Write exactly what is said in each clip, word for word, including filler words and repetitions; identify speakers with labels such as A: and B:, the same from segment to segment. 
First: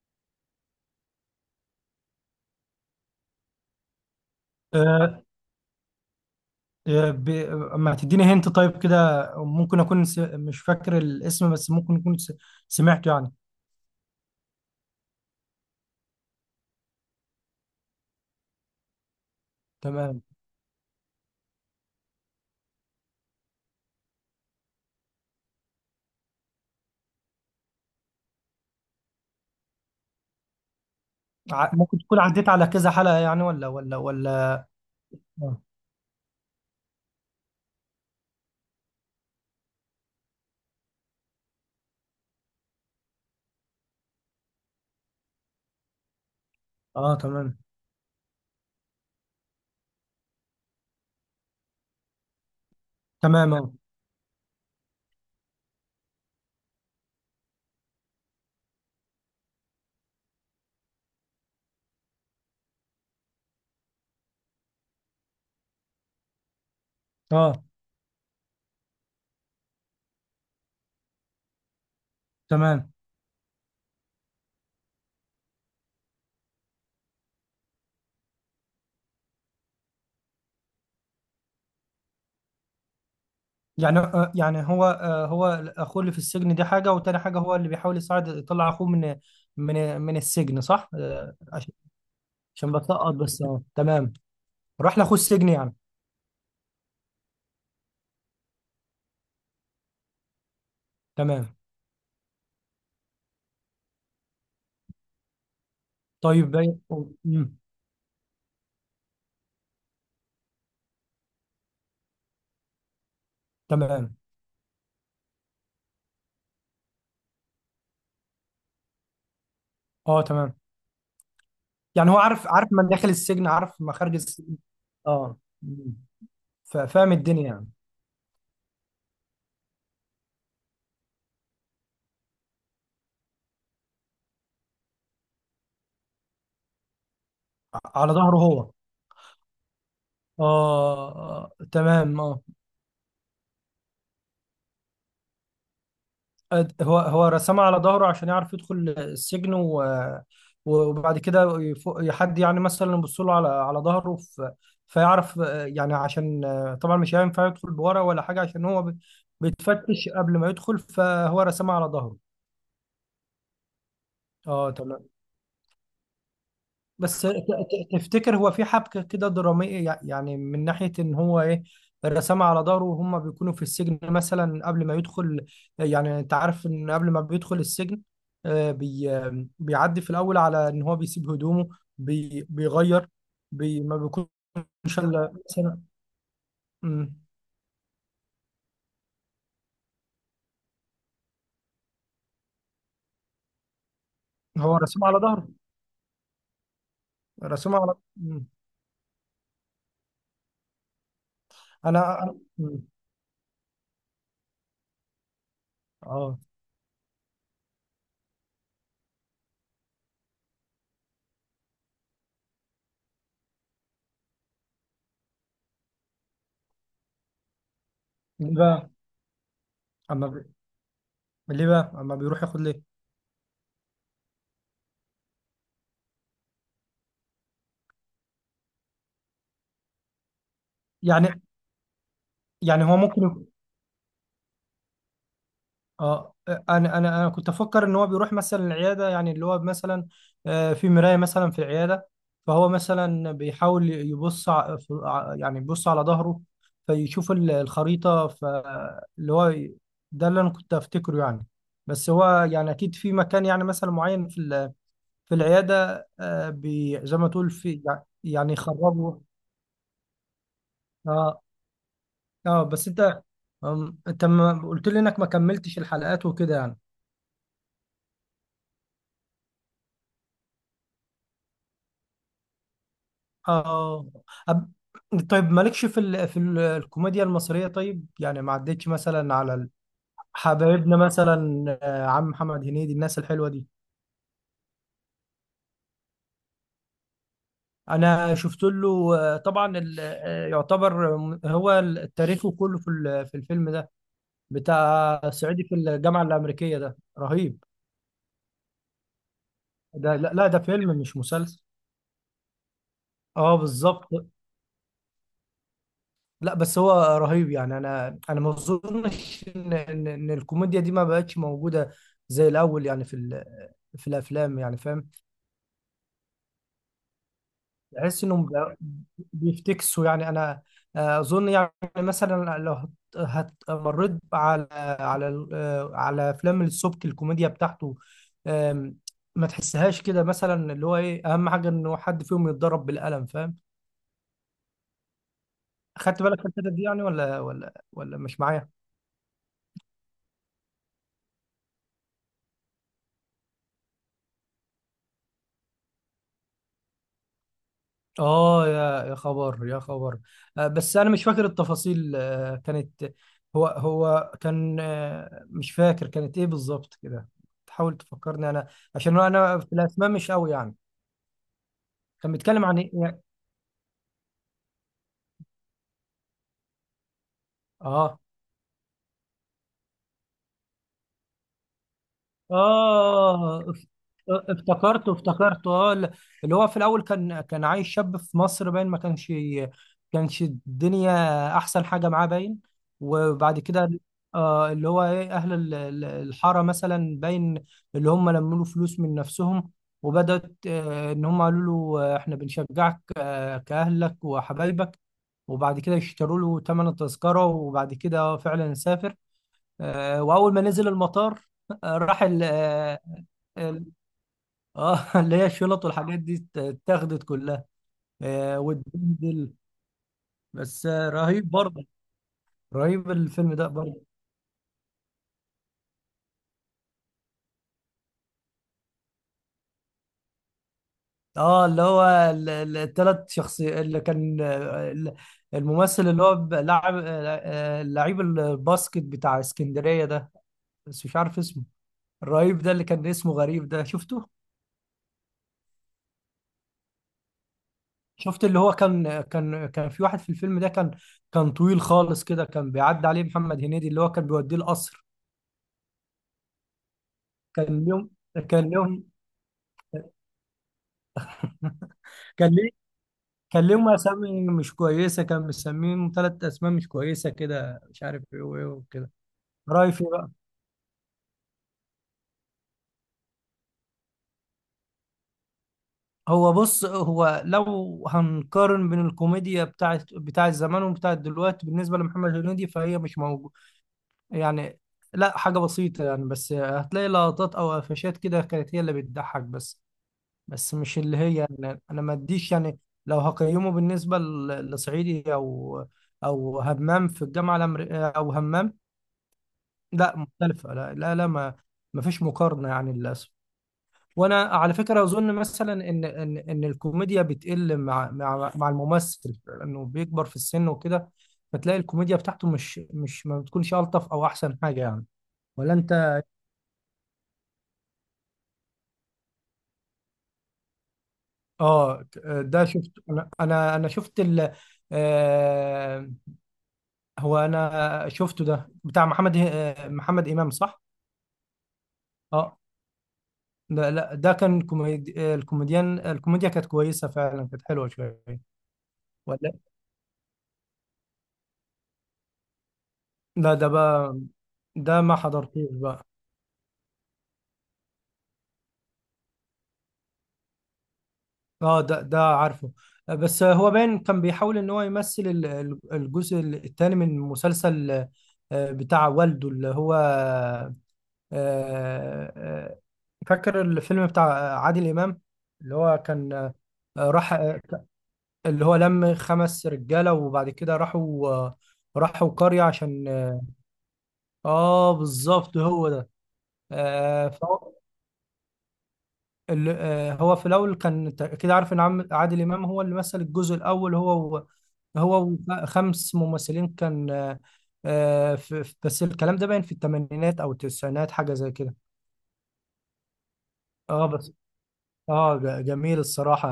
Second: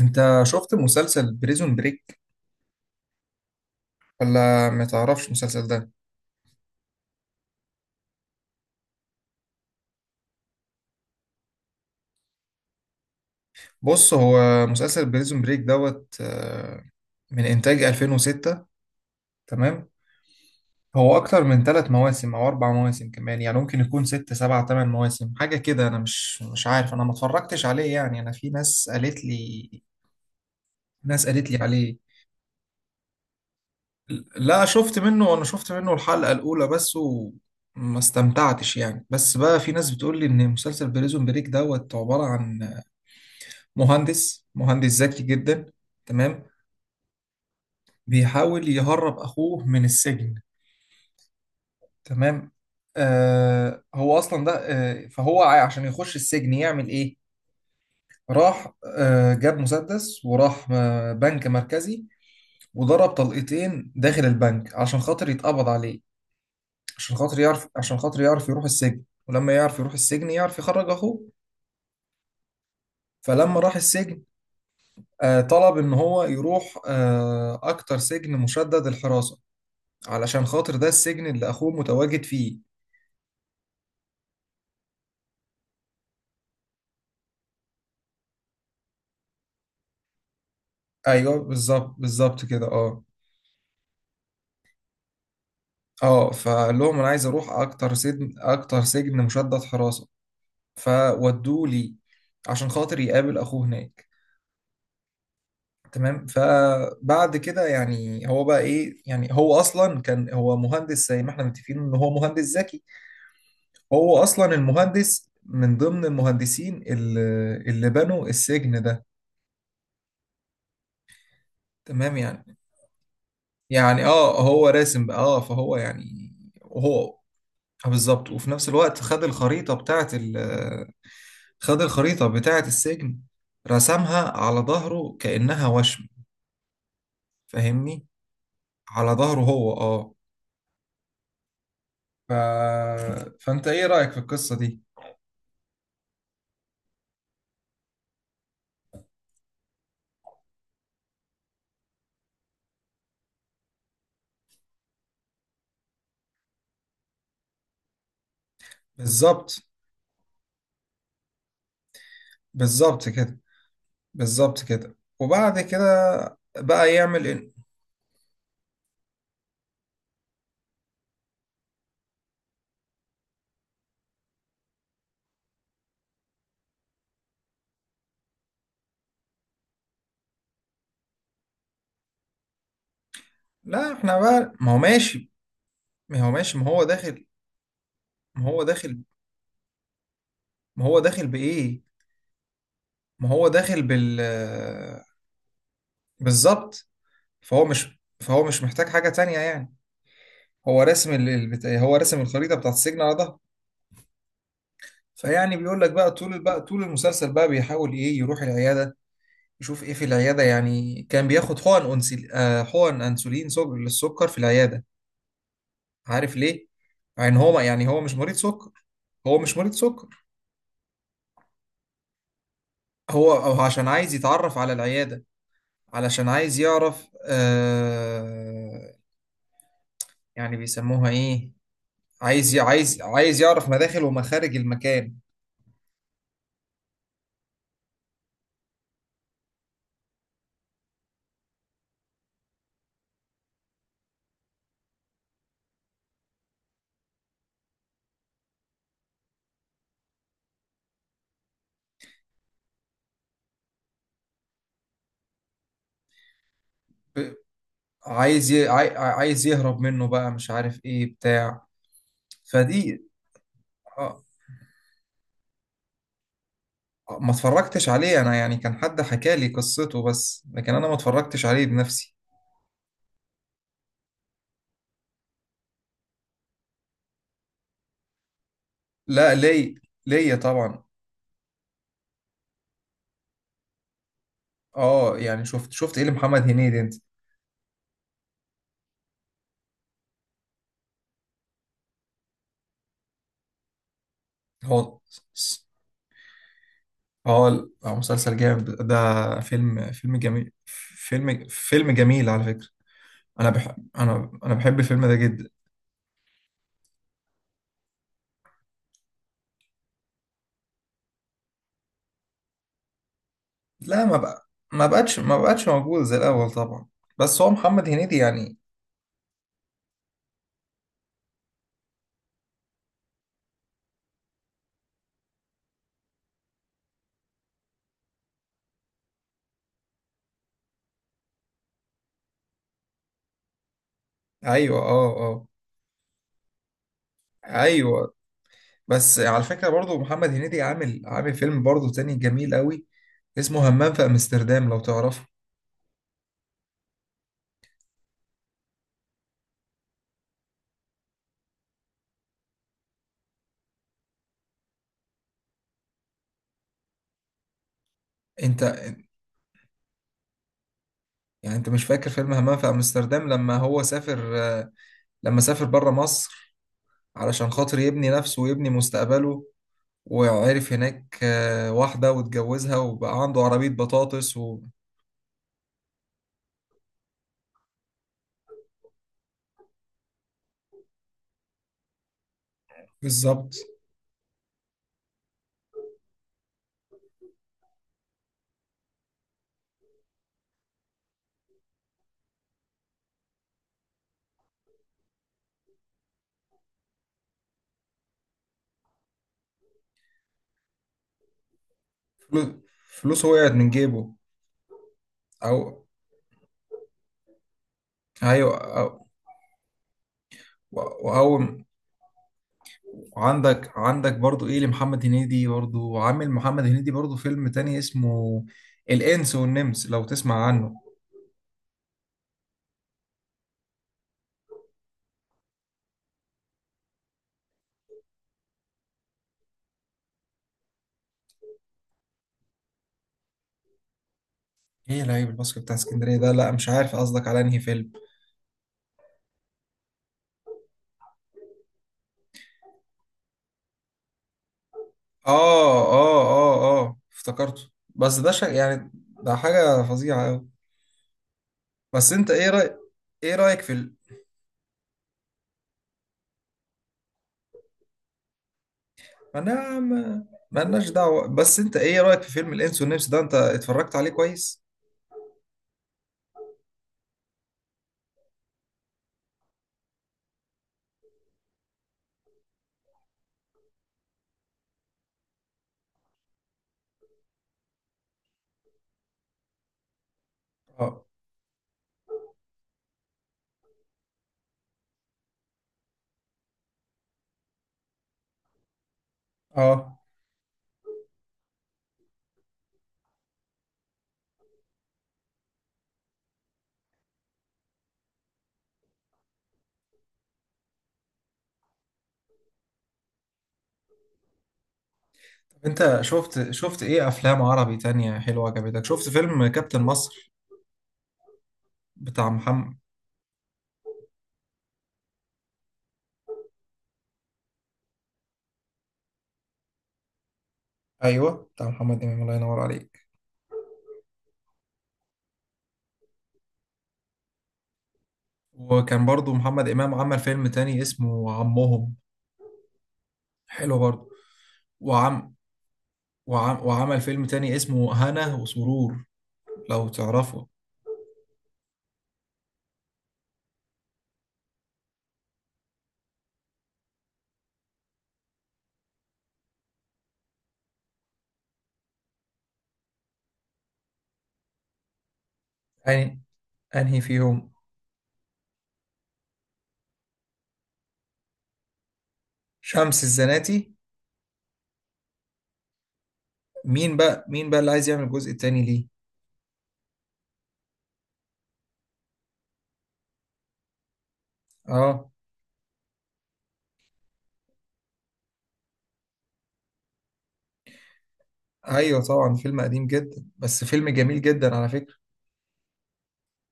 A: انت شفت مسلسل بريزون بريك ولا ما
B: آه،
A: تعرفش المسلسل ده.
B: آه، ب... ما تديني هنت طيب كده. ممكن اكون س... مش فاكر الاسم، بس ممكن اكون س... سمعته يعني.
A: بص هو مسلسل بريزون بريك دوت آه، من انتاج الفين وستة. تمام.
B: تمام.
A: هو اكتر من ثلاث مواسم او اربع مواسم كمان، يعني ممكن يكون ست سبع ثمان مواسم حاجه كده. انا مش مش عارف، انا ما اتفرجتش عليه يعني. انا في ناس قالت لي، ناس قالت لي
B: ع...
A: عليه.
B: ممكن تكون عديت على كذا حلقة يعني، ولا ولا ولا.
A: لا شفت منه، انا
B: اه،
A: شفت منه الحلقه الاولى بس وما استمتعتش يعني. بس بقى في ناس بتقول لي ان مسلسل بريزون بريك دوت عباره عن مهندس مهندس ذكي جدا. تمام.
B: آه تمام.
A: بيحاول يهرب اخوه من السجن. تمام.
B: تمام اه.
A: آه هو اصلا ده آه، فهو ع- عشان يخش السجن يعمل ايه؟ راح آه جاب مسدس وراح آه بنك مركزي وضرب طلقتين داخل البنك عشان خاطر يتقبض عليه، عشان خاطر
B: اه
A: يعرف عشان خاطر يعرف يروح السجن. ولما يعرف يروح السجن يعرف يخرج اخوه.
B: تمام.
A: فلما راح السجن آه طلب ان هو يروح آه اكتر سجن مشدد الحراسة، علشان خاطر ده السجن اللي اخوه متواجد فيه.
B: يعني آه يعني هو آه هو، اخوه اللي في السجن دي حاجة، وتاني حاجة هو اللي بيحاول يساعد يطلع اخوه من من من السجن، صح؟ آه
A: ايوه
B: عشان
A: بالظبط، بالظبط كده
B: عشان
A: اه.
B: بتلقط بس. اه تمام. راح لاخوه السجن يعني.
A: اه فقال لهم انا عايز اروح اكتر سجن، اكتر سجن مشدد حراسه،
B: تمام.
A: فودوه لي عشان خاطر يقابل اخوه هناك. تمام.
B: طيب باي-
A: فبعد
B: أمم،
A: كده يعني هو بقى ايه، يعني هو اصلا كان هو مهندس، زي ما احنا متفقين ان هو مهندس ذكي.
B: تمام
A: هو اصلا المهندس من ضمن المهندسين اللي اللي بنوا السجن ده.
B: اه. تمام. يعني
A: تمام
B: هو عارف
A: يعني.
B: عارف من داخل السجن، عارف
A: يعني
B: مخارج
A: اه
B: السجن.
A: هو راسم بقى
B: اه،
A: اه، فهو يعني
B: ف- فاهم
A: هو
B: الدنيا يعني.
A: آه، بالظبط. وفي نفس الوقت خد الخريطة بتاعة ال خد الخريطة بتاعة السجن، رسمها على ظهره كأنها وشم،
B: ع-
A: فاهمني؟
B: على ظهره هو.
A: على ظهره هو اه.
B: اه آه، تمام
A: ف...
B: اه.
A: فأنت إيه رأيك في القصة دي؟
B: أد- هو هو رسمها على ظهره، عشان يعرف يدخل السجن، و وبعد كده يفو- حد يعني مثلا يبص له على على ظهره. ف- فيعرف، آه، يعني عشان، آه، طبعا مش هينفع يدخل بورا ولا حاجه، عشان هو بي-
A: بالظبط،
B: بيتفتش قبل ما يدخل، فهو رسمها على ظهره.
A: بالظبط كده، بالظبط
B: اه
A: كده.
B: تمام.
A: وبعد كده بقى
B: بس
A: يعمل
B: ت-
A: إيه؟
B: ت- تفتكر هو في حبكة كده درامية، يع- يعني من ناحية إن هو إيه، الرسام على ظهره وهم بيكونوا في السجن، مثلا قبل ما يدخل؟ يعني أنت عارف إن قبل ما بيدخل السجن، آه، بي آه، بيعدي في الأول على إن هو بيسيب هدومه، بي بيغير، بي
A: لا
B: ما
A: احنا
B: بيكونش
A: بقى ما هو ماشي،
B: إلا مثلا.
A: ما هو ماشي ما هو
B: مم.
A: داخل، ما هو داخل ما هو داخل بإيه؟ ما هو داخل بال،
B: هو رسام على ظهره.
A: بالظبط. فهو
B: رسام على.
A: مش فهو
B: مم.
A: مش محتاج حاجة تانية يعني. هو رسم ال- البت... هو رسم
B: أنا أنا-
A: الخريطه بتاعت
B: مم.
A: السجن على ظهره. فيعني بيقول لك بقى طول،
B: آه
A: بقى طول المسلسل بقى بيحاول ايه، يروح العياده يشوف ايه في العياده. يعني كان بياخد حقن انسل... آه حقن انسولين سج... للسكر في العياده. عارف ليه؟ يعني هو ما... يعني هو مش مريض
B: ليه
A: سكر،
B: بقى؟
A: هو مش مريض سكر.
B: أما بي- ليه بقى؟ أما بيروح ياخد ليه؟
A: هو هو عشان عايز يتعرف على العياده، علشان عايز يعرف آه... يعني بيسموها
B: يعني.
A: ايه؟ عايز ي-
B: يعني هو
A: عايز عايز
B: ممكن.
A: يعرف مداخل ومخارج المكان.
B: اه، انا انا انا كنت افكر ان هو بيروح مثلا العياده، يعني اللي هو مثلا آه، في مرايه مثلا في العياده، فهو مثلا بيحاول يبص ع- في- ع- يعني يبص على ظهره، فيشوف ال- الخريطه، فاللي هو ي- ده اللي انا كنت افتكره يعني. بس هو، يعني اكيد في مكان يعني مثلا معين في ال- في العياده، آه، بي زي ما تقول، في يع-
A: عايز
B: يعني
A: ي... عاي...
B: يخرجه.
A: عايز يهرب منه بقى، مش عارف ايه
B: اه.
A: بتاع
B: اه، بس
A: فدي.
B: انت، أم،
A: آه،
B: انت ما قلت لي انك ما كملتش الحلقات وكده يعني.
A: آه، ما اتفرجتش عليه انا يعني، كان حد حكى لي قصته بس، لكن انا ما اتفرجتش عليه بنفسي.
B: اه. أب... طيب مالكش في ال... في ال... الكوميديا المصرية، طيب؟ يعني ما عدتش
A: لا
B: مثلا على ال-
A: ليه، ليا طبعا.
B: حبايبنا مثلا، آه، عم محمد هنيدي، الناس الحلوة دي.
A: اه يعني شفت، شفت ايه لمحمد هنيدي انت؟
B: انا شفت له، آه، طبعا ال... آه، يعتبر، م- هو ال- تاريخه كله في ال... في الفيلم ده،
A: هو
B: بتاع صعيدي في الجامعة الأمريكية، ده
A: اه
B: رهيب.
A: ال- آه، مسلسل جامد ده، فيلم فيلم
B: ده لا، لا،
A: جميل،
B: ده فيلم مش
A: فيلم
B: مسلسل.
A: فيلم جميل على فكرة. انا
B: اه
A: بحب،
B: بالظبط.
A: انا انا بحب الفيلم ده جدا.
B: لا، بس هو رهيب يعني. انا انا ما اظنش ان ان إن الكوميديا دي ما بقتش موجوده زي الاول يعني، في ال-
A: لا،
B: في
A: ما بقى،
B: الافلام يعني،
A: ما
B: فاهم؟
A: بقتش ما بقتش موجود زي الاول طبعا. بس هو محمد هنيدي
B: بحس انهم
A: يعني
B: بقى- بيفتكسوا يعني. انا آه، اظن يعني، مثلا لو هت هت- مريت على على ال- آه، على افلام السبكي، الكوميديا بتاعته، آم، ما تحسهاش كده مثلا؟ اللي هو ايه؟ اهم حاجه انه حد فيهم يتضرب بالقلم، فاهم؟
A: ايوه اه اه،
B: خدت بالك من الحتة دي يعني، ولا ولا
A: ايوه.
B: ولا مش معايا؟
A: بس على فكره برضو محمد هنيدي عامل، عامل فيلم برضو تاني جميل قوي اسمه همام في امستردام، لو تعرفه
B: اه، يا يا خبر، يا خبر. آه، بس انا مش فاكر التفاصيل، آه، كانت، هو هو كان، آه، مش فاكر كانت ايه بالظبط كده. تحاول تفكرني
A: انت.
B: انا، عشان انا في الاسماء مش قوي يعني.
A: يعني انت مش فاكر فيلم
B: كان
A: همام
B: بيتكلم
A: في
B: عن ايه؟
A: امستردام لما هو سافر، آه، لما سافر بره مصر علشان خاطر يبني
B: اه
A: نفسه ويبني مستقبله؟ وعرف هناك آه، واحده واتجوزها وبقى عنده عربيه
B: اه. اف-
A: بطاطس و...
B: افتكرته، افتكرته. اه ال- اللي هو في الاول كان كان عايش شاب في مصر، باين ما كانش، كانش الدنيا احسن حاجه معاه، باين.
A: بالظبط.
B: وبعد كده آه، اللي هو ايه، اهل ال- ال- الحاره مثلا، باين اللي هم لموا له فلوس من نفسهم، وبدات، آه، ان هم قالوا له، آه، احنا بنشجعك، آه كاهلك وحبايبك. وبعد كده يشتروا له ثمن التذكره، وبعد كده فعلا سافر. آه، واول ما نزل المطار، آه، راح ال.
A: فلو-
B: اه.
A: فلوسه وقعت من
B: ال-
A: جيبه.
B: آه، اللي هي الشنط
A: او
B: والحاجات دي ات- اتاخدت كلها.
A: ايوه
B: آه،
A: أو...
B: واتبهدل. بس آه، رهيب
A: وأول.
B: برضه، رهيب الفيلم ده
A: وعندك،
B: برضه.
A: عندك برضو ايه لمحمد هنيدي؟ برضو عامل محمد هنيدي برضو فيلم تاني اسمه الانس والنمس، لو تسمع عنه.
B: اه، اللي هو الثلاث شخصيات اللي كان، آه، ال- الممثل اللي هو ب- لاعب، آه، آه، لعيب الباسكت بتاع اسكندرية ده، بس مش عارف اسمه، الرهيب ده، اللي كان اسمه غريب ده، شفته؟
A: ايه لعيب الباسكت بتاع اسكندريه ده؟ لا مش عارف قصدك على انهي فيلم.
B: شفت اللي هو كان كان كان في واحد في الفيلم ده كان، كان طويل خالص كده، كان بيعدي عليه محمد هنيدي، اللي هو كان بيوديه القصر.
A: اه اه اه اه افتكرته.
B: كان ليهم
A: بس ده شيء
B: كان
A: يعني،
B: ليهم
A: ده حاجه فظيعه قوي. بس انت ايه
B: كان ليه
A: رايك، ايه رايك
B: كان
A: في
B: ليهم
A: ال...
B: اسامي مش كويسه، كان مسميهم ثلاث اسماء مش كويسه كده، مش عارف ايه وايه وكده.
A: ما انا
B: رايفي
A: ما
B: بقى.
A: مالناش دعوه. بس انت ايه رايك في فيلم الانس والنمس ده، انت اتفرجت عليه كويس؟
B: هو بص، هو لو هنقارن بين الكوميديا بتاعت بتاعت زمان وبتاعت دلوقتي بالنسبه لمحمد هنيدي، فهي مش موجوده يعني، لا حاجه بسيطه يعني. بس هتلاقي لقطات او قفشات كده كانت هي اللي بتضحك بس، بس مش
A: اه
B: اللي هي يعني، انا ما اديش يعني. لو هقيمه بالنسبه ل- لصعيدي او او همام في الجامعه الامريكيه او همام،
A: اه.
B: لا مختلفه، لا لا لا، ما ما فيش مقارنه يعني للاسف. وانا على فكره اظن مثلا ان ان ان الكوميديا بتقل مع مع مع الممثل، لانه بيكبر في السن وكده، فتلاقي الكوميديا بتاعته مش، مش ما بتكونش الطف او احسن حاجه يعني. ولا
A: انت
B: انت؟
A: شفت، شفت ايه افلام عربي تانية حلوة عجبتك؟ شفت فيلم كابتن مصر
B: اه.
A: بتاع
B: ده
A: محمد؟
B: شفت انا، انا أنا شفت ال. هو انا شفته، ده بتاع محمد، آه، محمد امام، صح؟
A: ايوه بتاع محمد امام، الله
B: اه.
A: ينور عليك.
B: ده لا، ده كان كوميدي، آه، الكوميديان الكوميديا كانت كويسه فعلا، كانت حلوه شويه.
A: وكان برضو
B: ولا.
A: محمد امام عمل فيلم تاني اسمه عمهم،
B: لا، ده
A: حلو برضو.
B: بقى ده ما
A: وعم,
B: حضرتوش بقى.
A: وعم وعمل فيلم تاني اسمه هنا وسرور، لو تعرفه.
B: اه، ده ده عارفه. آه، بس هو باين كان بيحاول ان هو يمثل ال- ال- الجزء الثاني من مسلسل، آه، بتاع والده، اللي هو، آه، آه، فاكر الفيلم بتاع عادل امام، اللي هو
A: يعني
B: كان، آه،
A: انهي
B: راح،
A: فيهم؟
B: آه، اللي هو لم خمس رجاله، وبعد كده راحوا، راحوا قريه
A: شمس
B: عشان.
A: الزناتي.
B: اه بالظبط، هو ده.
A: مين بقى،
B: آه
A: مين بقى اللي
B: فهو
A: عايز يعمل الجزء التاني ليه؟
B: ال- آه هو في الاول كان، تع- كده عارف ان عم- عادل امام هو اللي مثل الجزء الاول، هو و-
A: اه
B: هو وخمس ممثلين كان، آه آه، في في- بس الكلام ده باين في الثمانينات او التسعينات، حاجه زي كده.
A: ايوه طبعا، فيلم قديم جدا بس فيلم
B: اه
A: جميل
B: بس.
A: جدا على فكرة.
B: اه ج- جميل الصراحه،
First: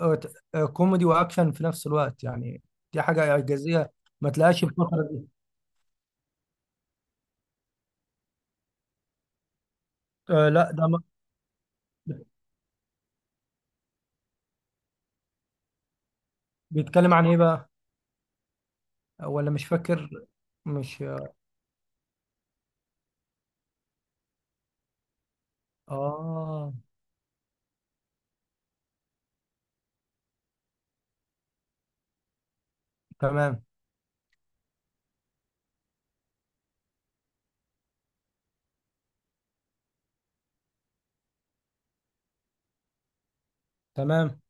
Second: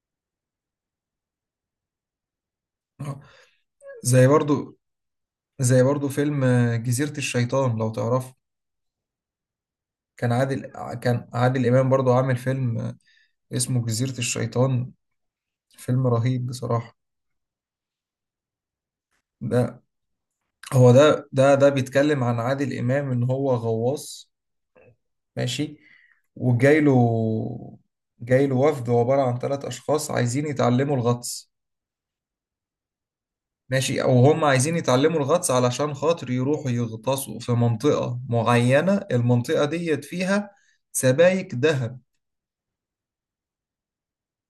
B: آه ت- آه، كوميدي واكشن في نفس الوقت يعني، دي
A: آه.
B: حاجه اعجازيه.
A: زي
B: ما تلاقيش
A: برضو،
B: الفتره دي.
A: زي برضو فيلم آه، جزيرة الشيطان لو تعرفه. كان
B: آه
A: عادل
B: لا، ده
A: ع- كان عادل إمام برضو عامل فيلم آه، اسمه جزيرة الشيطان، فيلم رهيب بصراحة.
B: بيتكلم عن ايه بقى؟ ولا مش
A: ده
B: فاكر.
A: هو
B: مش.
A: ده، ده ده بيتكلم عن عادل إمام إن هو غواص، ماشي؟
B: اه
A: وجاي له، جاي له وفد عبارة عن ثلاث أشخاص عايزين يتعلموا الغطس.
B: تمام.
A: ماشي؟ أو هم عايزين يتعلموا الغطس علشان خاطر يروحوا يغطسوا في منطقة معينة، المنطقة ديت فيها سبايك ذهب.
B: تمام.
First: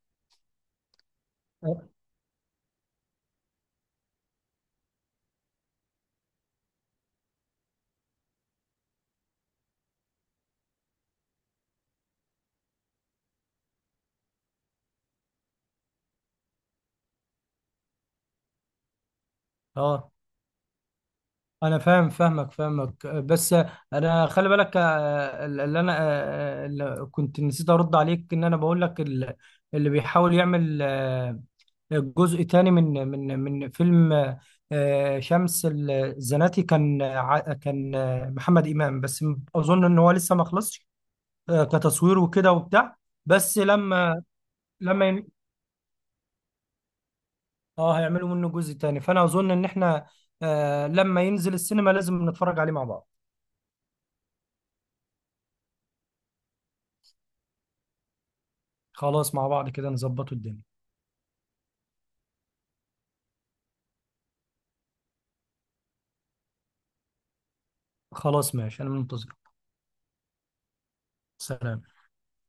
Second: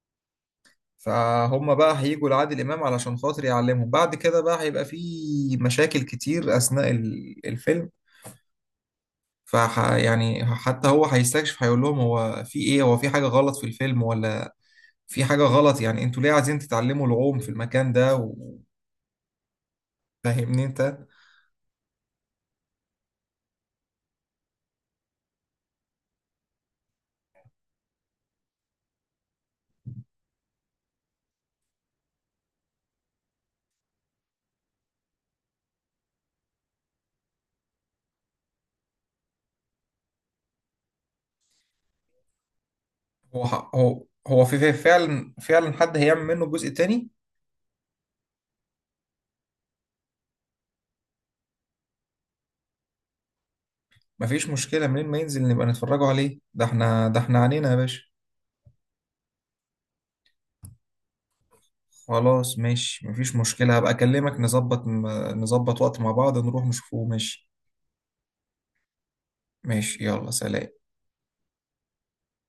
A: فهم بقى هيجوا لعادل إمام علشان خاطر يعلمهم. بعد كده بقى هيبقى في مشاكل كتير أثناء ال- الفيلم. فح يعني حتى هو هيستكشف، هيقول لهم هو في إيه، هو في حاجة غلط في الفيلم ولا في حاجة غلط، يعني أنتوا ليه عايزين تتعلموا العوم في المكان ده و-؟
B: اه،
A: فاهمني أنت؟
B: انا فاهم، فاهمك فاهمك. بس انا خلي بالك، آه، اللي انا، آه، اللي كنت نسيت ارد عليك، ان انا بقول لك ال- اللي بيحاول يعمل، آه، جزء تاني من من من فيلم، آه، شمس الزناتي، كان ع- كان، آه، محمد امام بس. اظن ان هو لسه ما خلصش، آه، كتصوير وكده وبتاع.
A: هو
B: بس
A: ح- هو
B: لما
A: هو في في-
B: لما،
A: فعلا، فعلا حد هيعمل منه جزء تاني؟
B: اه، هيعملوا منه جزء تاني، فانا اظن ان احنا، آه لما ينزل السينما لازم نتفرج عليه مع بعض.
A: مفيش مشكلة، منين ما ينزل نبقى نتفرجوا عليه، ده احنا، ده احنا عنينا يا باشا.
B: خلاص، مع بعض كده نظبطوا الدنيا.
A: خلاص ماشي مفيش مشكلة، هبقى أكلمك نظبط، نظبط وقت مع بعض نروح نشوفه ماشي.
B: خلاص ماشي، انا منتظرك.
A: ماشي، يلا سلام.
B: سلام.